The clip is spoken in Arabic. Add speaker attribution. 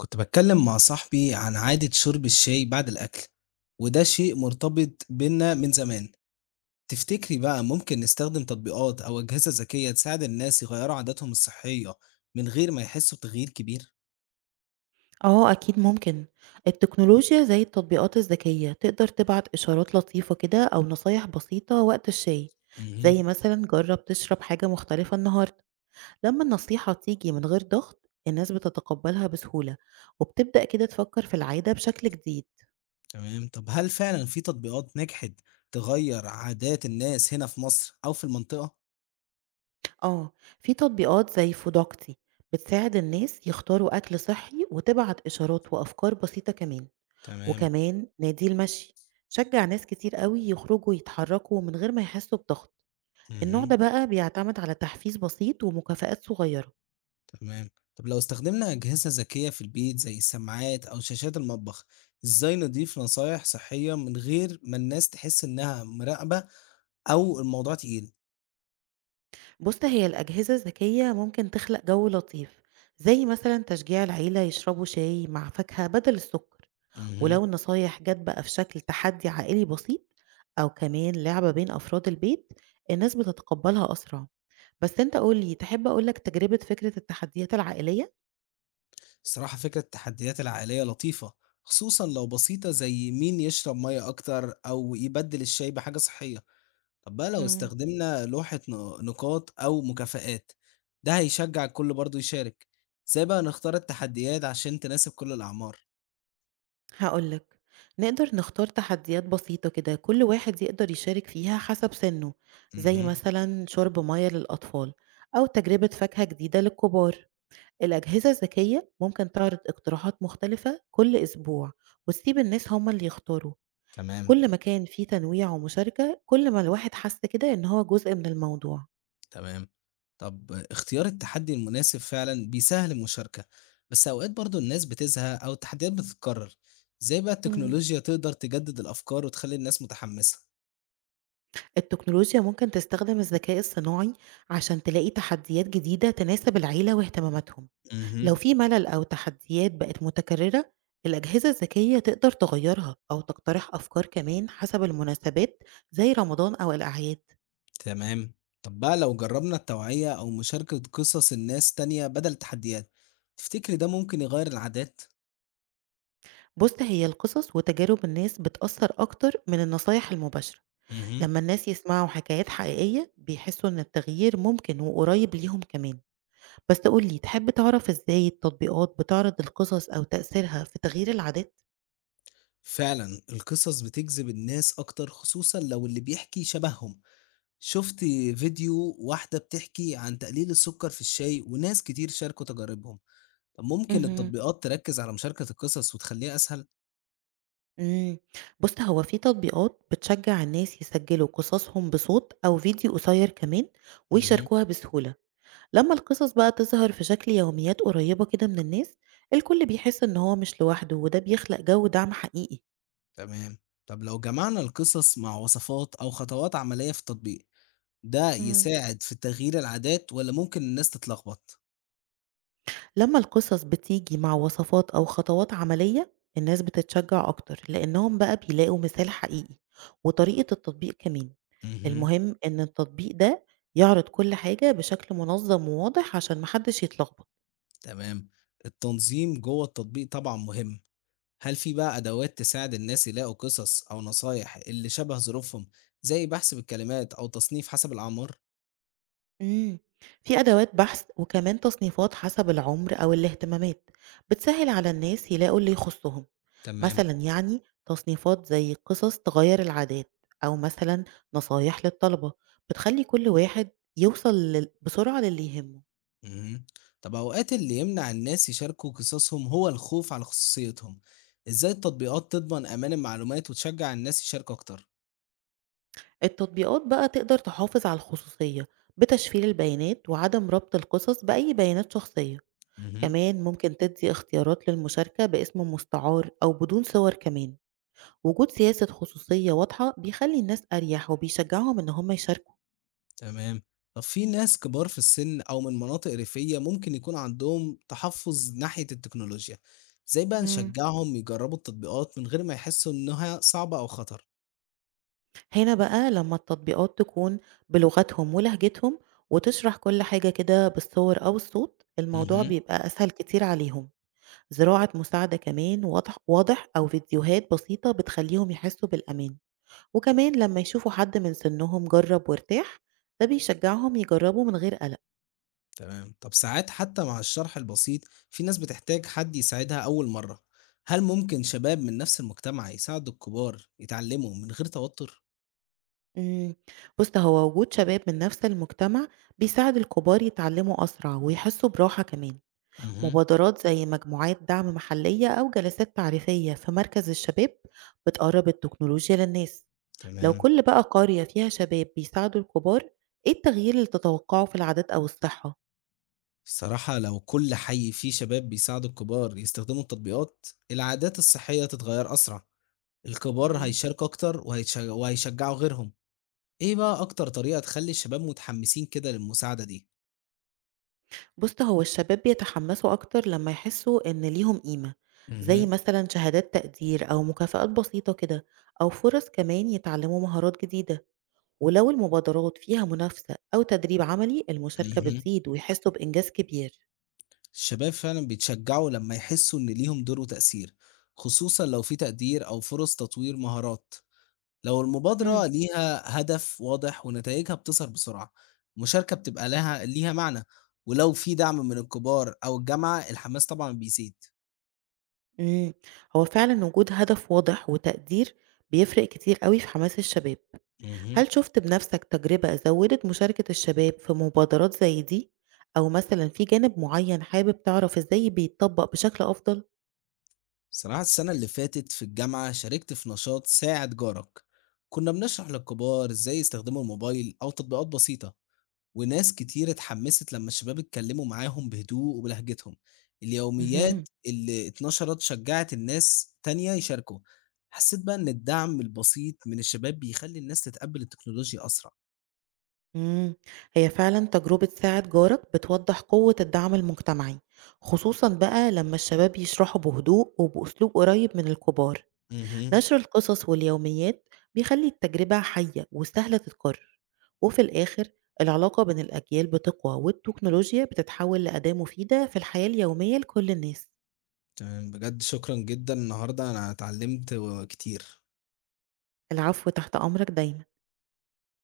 Speaker 1: كنت بتكلم مع صاحبي عن عادة شرب الشاي بعد الأكل، وده شيء مرتبط بينا من زمان. تفتكري بقى ممكن نستخدم تطبيقات أو أجهزة ذكية تساعد الناس يغيروا عاداتهم الصحية من غير ما يحسوا بتغيير كبير؟
Speaker 2: آه أكيد ممكن، التكنولوجيا زي التطبيقات الذكية تقدر تبعت إشارات لطيفة كده أو نصايح بسيطة وقت الشاي،
Speaker 1: امم
Speaker 2: زي مثلًا جرب تشرب حاجة مختلفة النهاردة، لما النصيحة تيجي من غير ضغط الناس بتتقبلها بسهولة، وبتبدأ كده تفكر في العادة بشكل جديد،
Speaker 1: تمام. طب هل فعلا في تطبيقات نجحت تغير عادات الناس هنا في مصر أو في المنطقة؟
Speaker 2: آه في تطبيقات زي فودوكتي بتساعد الناس يختاروا أكل صحي وتبعت إشارات وأفكار بسيطة كمان،
Speaker 1: تمام.
Speaker 2: وكمان نادي المشي شجع ناس كتير أوي يخرجوا يتحركوا من غير ما يحسوا بضغط. النوع
Speaker 1: مهم.
Speaker 2: ده بقى بيعتمد على تحفيز بسيط ومكافآت صغيرة.
Speaker 1: تمام. طب لو استخدمنا أجهزة ذكية في البيت زي السماعات أو شاشات المطبخ، إزاي نضيف نصايح صحية من غير ما الناس تحس إنها مراقبة أو الموضوع تقيل؟
Speaker 2: بص هي الأجهزة الذكية ممكن تخلق جو لطيف زي مثلا تشجيع العيلة يشربوا شاي مع فاكهة بدل السكر.
Speaker 1: مهم.
Speaker 2: ولو النصايح جت بقى في شكل تحدي عائلي بسيط أو كمان لعبة بين أفراد البيت الناس بتتقبلها أسرع. بس انت قولي تحب أقولك تجربة فكرة التحديات العائلية؟
Speaker 1: صراحة فكرة التحديات العائلية لطيفة، خصوصا لو بسيطة زي مين يشرب مية أكتر أو يبدل الشاي بحاجة صحية. طب بقى لو
Speaker 2: مم.
Speaker 1: استخدمنا لوحة نقاط أو مكافآت، ده هيشجع الكل برضه يشارك. إزاي بقى نختار التحديات عشان تناسب كل الأعمار؟
Speaker 2: هاقول لك، نقدر نختار تحديات بسيطة كده كل واحد يقدر يشارك فيها حسب سنه، زي
Speaker 1: مهم.
Speaker 2: مثلا شرب مية للأطفال أو تجربة فاكهة جديدة للكبار. الأجهزة الذكية ممكن تعرض اقتراحات مختلفة كل أسبوع وتسيب الناس هما اللي يختاروا.
Speaker 1: تمام.
Speaker 2: كل ما كان فيه تنويع ومشاركة كل ما الواحد حس كده إن هو جزء من الموضوع.
Speaker 1: تمام. طب اختيار التحدي المناسب فعلًا بيسهّل المشاركة، بس أوقات برضه الناس بتزهق أو التحديات بتتكرر، إزاي بقى
Speaker 2: مم.
Speaker 1: التكنولوجيا تقدر تجدد الأفكار وتخلّي الناس متحمسة؟
Speaker 2: التكنولوجيا ممكن تستخدم الذكاء الصناعي عشان تلاقي تحديات جديدة تناسب العيلة واهتماماتهم. لو
Speaker 1: اهم،
Speaker 2: في ملل أو تحديات بقت متكررة الأجهزة الذكية تقدر تغيرها أو تقترح أفكار كمان حسب المناسبات، زي رمضان أو الأعياد.
Speaker 1: تمام. طب بقى لو جرّبنا التوعية أو مشاركة قصص الناس تانية بدل التحديات، تفتكري ده ممكن يغيّر العادات؟
Speaker 2: بص هي القصص وتجارب الناس بتأثر أكتر من النصايح المباشرة.
Speaker 1: اهم.
Speaker 2: لما الناس يسمعوا حكايات حقيقية بيحسوا إن التغيير ممكن وقريب ليهم كمان. بس تقولي تحب تعرف إزاي التطبيقات بتعرض القصص أو تأثيرها في تغيير العادات؟
Speaker 1: فعلًا القصص بتجذب الناس أكتر خصوصًا لو اللي بيحكي شبههم. شفت فيديو واحدة بتحكي عن تقليل السكر في الشاي وناس كتير شاركوا تجاربهم. طب ممكن
Speaker 2: مهم.
Speaker 1: التطبيقات تركز على مشاركة القصص وتخليها أسهل؟
Speaker 2: إمم. بُص، هو في تطبيقات بتشجّع الناس يسجّلوا قصصهم بصوت أو فيديو قصيّر كمان
Speaker 1: مهم.
Speaker 2: ويشاركوها بسهولة. لمّا القصص بقى تظهر في شكل يوميات قريّبة كده من الناس، الكل بيحس إن هو مش لوحده وده بيخلق جو دعم حقيقي.
Speaker 1: تمام. طب لو جمعنا القصص مع وصفات أو خطوات عملية في التطبيق، ده
Speaker 2: إمم.
Speaker 1: يساعد في تغيير العادات ولا ممكن الناس تتلخبط؟
Speaker 2: لمّا القصص بتيجي مع وصفات أو خطوات عملية، الناس بتتشجّع أكتر، لإنّهم بقى بيلاقوا مثال حقيقي وطريقة التطبيق كمان.
Speaker 1: مهم.
Speaker 2: المهم إن التطبيق ده يعرض كل حاجة بشكل منظّم وواضح عشان ما حدّش يتلخبط.
Speaker 1: تمام. التنظيم جوه التطبيق طبعا مهم. هل في بقى أدوات تساعد الناس يلاقوا قصص أو نصايح اللي شبه ظروفهم، زي بحث بالكلمات أو تصنيف حسب الأعمار؟
Speaker 2: إمم، في أدوات بحث وكمان تصنيفات حسب العمر أو الاهتمامات، بتسهل على الناس يلاقوا اللي يخصهم،
Speaker 1: تمام.
Speaker 2: مثلًا يعني تصنيفات زي قصص تغيّر العادات، أو مثلًا نصايح للطلبة، بتخلّي كل واحد يوصل بسرعة للي يهمه.
Speaker 1: مهم. طب أوقات اللي يمنع الناس يشاركوا قصصهم هو الخوف على خصوصيتهم، إزاي التطبيقات تضمن أمان المعلومات وتشجع الناس يشاركوا أكتر؟
Speaker 2: التطبيقات بقى تقدر تحافظ على الخصوصية بتشفير البيانات وعدم ربط القصص بأي بيانات شخصية،
Speaker 1: مهم.
Speaker 2: كمان ممكن تدّي اختيارات للمشاركة باسم مستعار أو بدون صور كمان. وجود سياسة خصوصية واضحة بيخلي الناس أريح وبيشجعهم إن هم يشاركوا
Speaker 1: تمام. طب في ناس كبار في السن أو من مناطق ريفية ممكن يكون عندهم تحفظ ناحية التكنولوجيا، إزاي بقى
Speaker 2: امم
Speaker 1: نشجعهم يجربوا التطبيقات من غير ما يحسوا إنها صعبة أو خطر؟
Speaker 2: هنا بقى لما التطبيقات تكون بلغتهم ولهجتهم وتشرح كل حاجة كده بالصور أو الصوت الموضوع
Speaker 1: مهم.
Speaker 2: بيبقى أسهل كتير عليهم. زراعة مساعدة كمان واضح واضح أو فيديوهات بسيطة بتخليهم يحسوا بالأمان، وكمان لما يشوفوا حد من سنهم جرب وارتاح ده بيشجعهم يجربوا من غير قلق
Speaker 1: تمام. طب ساعات حتى مع الشرح البسيط في ناس بتحتاج حد يساعدها أول مرة، هل ممكن شباب من نفس المجتمع يساعدوا الكبار يتعلموا من غير توتر؟
Speaker 2: إمم، بُص هو وجود شباب من نفس المجتمع بيساعد الكبار يتعلموا أسرع ويحسوا براحة كمان،
Speaker 1: مهم.
Speaker 2: مبادرات زي مجموعات دعم محلية أو جلسات تعريفية في مركز الشباب بتقرب التكنولوجيا للناس، لو
Speaker 1: تمام.
Speaker 2: كل بقى قرية فيها شباب بيساعدوا الكبار، إيه التغيير اللي تتوقعه في العادات أو الصحة؟
Speaker 1: الصراحة لو كل حي فيه شباب بيساعدوا الكبار يستخدموا التطبيقات، العادات الصحية تتغير أسرع. الكبار
Speaker 2: إمم.
Speaker 1: هيشاركوا أكتر وهيشجعوا غيرهم. إيه بقى أكتر طريقة تخلي الشباب متحمسين كده للمساعدة دي؟
Speaker 2: بُص هو الشباب بيتحمسوا أكتر لما يحسوا إن ليهم قيمة، زي
Speaker 1: مهم.
Speaker 2: مثلًا شهادات تقدير أو مكافآت بسيطة كده، أو فرص كمان يتعلموا مهارات جديدة. ولو المبادرات فيها منافسة أو تدريب عملي المشاركة
Speaker 1: مهم.
Speaker 2: بتزيد ويحسوا بإنجاز كبير.
Speaker 1: الشباب فعلا بيتشجعوا لما يحسوا إن ليهم دور وتأثير، خصوصا لو في تقدير أو فرص تطوير مهارات. لو
Speaker 2: امم.
Speaker 1: المبادرة ليها هدف واضح ونتائجها بتظهر بسرعة، المشاركة بتبقى ليها معنى، ولو في دعم من الكبار أو الجامعة الحماس طبعا بيزيد.
Speaker 2: مم. هو فعلا وجود هدف واضح وتقدير بيفرق كتير قوي في حماس الشباب.
Speaker 1: مهم.
Speaker 2: هل شفت بنفسك تجربة زودت مشاركة الشباب في مبادرات زي دي أو مثلا في جانب معين حابب تعرف إزاي بيتطبق بشكل أفضل؟
Speaker 1: صراحة السنة اللي فاتت في الجامعة شاركت في نشاط ساعد جارك. كنا بنشرح للكبار إزاي يستخدموا الموبايل أو تطبيقات بسيطة، وناس كتير اتحمست لمّا الشباب اتكلموا معاهم بهدوء وبلهجتهم.
Speaker 2: مهم.
Speaker 1: اليوميات اللي اتنشرت شجّعت الناس تانية يشاركوا. حسيت بقى إن الدعم البسيط من الشباب بيخلّي الناس تتقبّل التكنولوجيا أسرع.
Speaker 2: إمم، هي فعلًا تجربة ساعد جارك بتوضّح قوة الدعم المجتمعي، خصوصًا بقى لمّا الشباب يشرحوا بهدوء وبأسلوب قريب من الكبار.
Speaker 1: اهم،
Speaker 2: نشر القصص واليوميات بيخلّي التجربة حية وسهلة تتكرر، وفي الآخر العلاقة بين الأجيال بتقوى والتكنولوجيا بتتحول لأداة مفيدة في الحياة اليومية لكل الناس.
Speaker 1: تمام، بجد شكرًا جدًا، النهارده أنا اتعلمت و كتير.
Speaker 2: العفو، تحت أمرك دايمًا.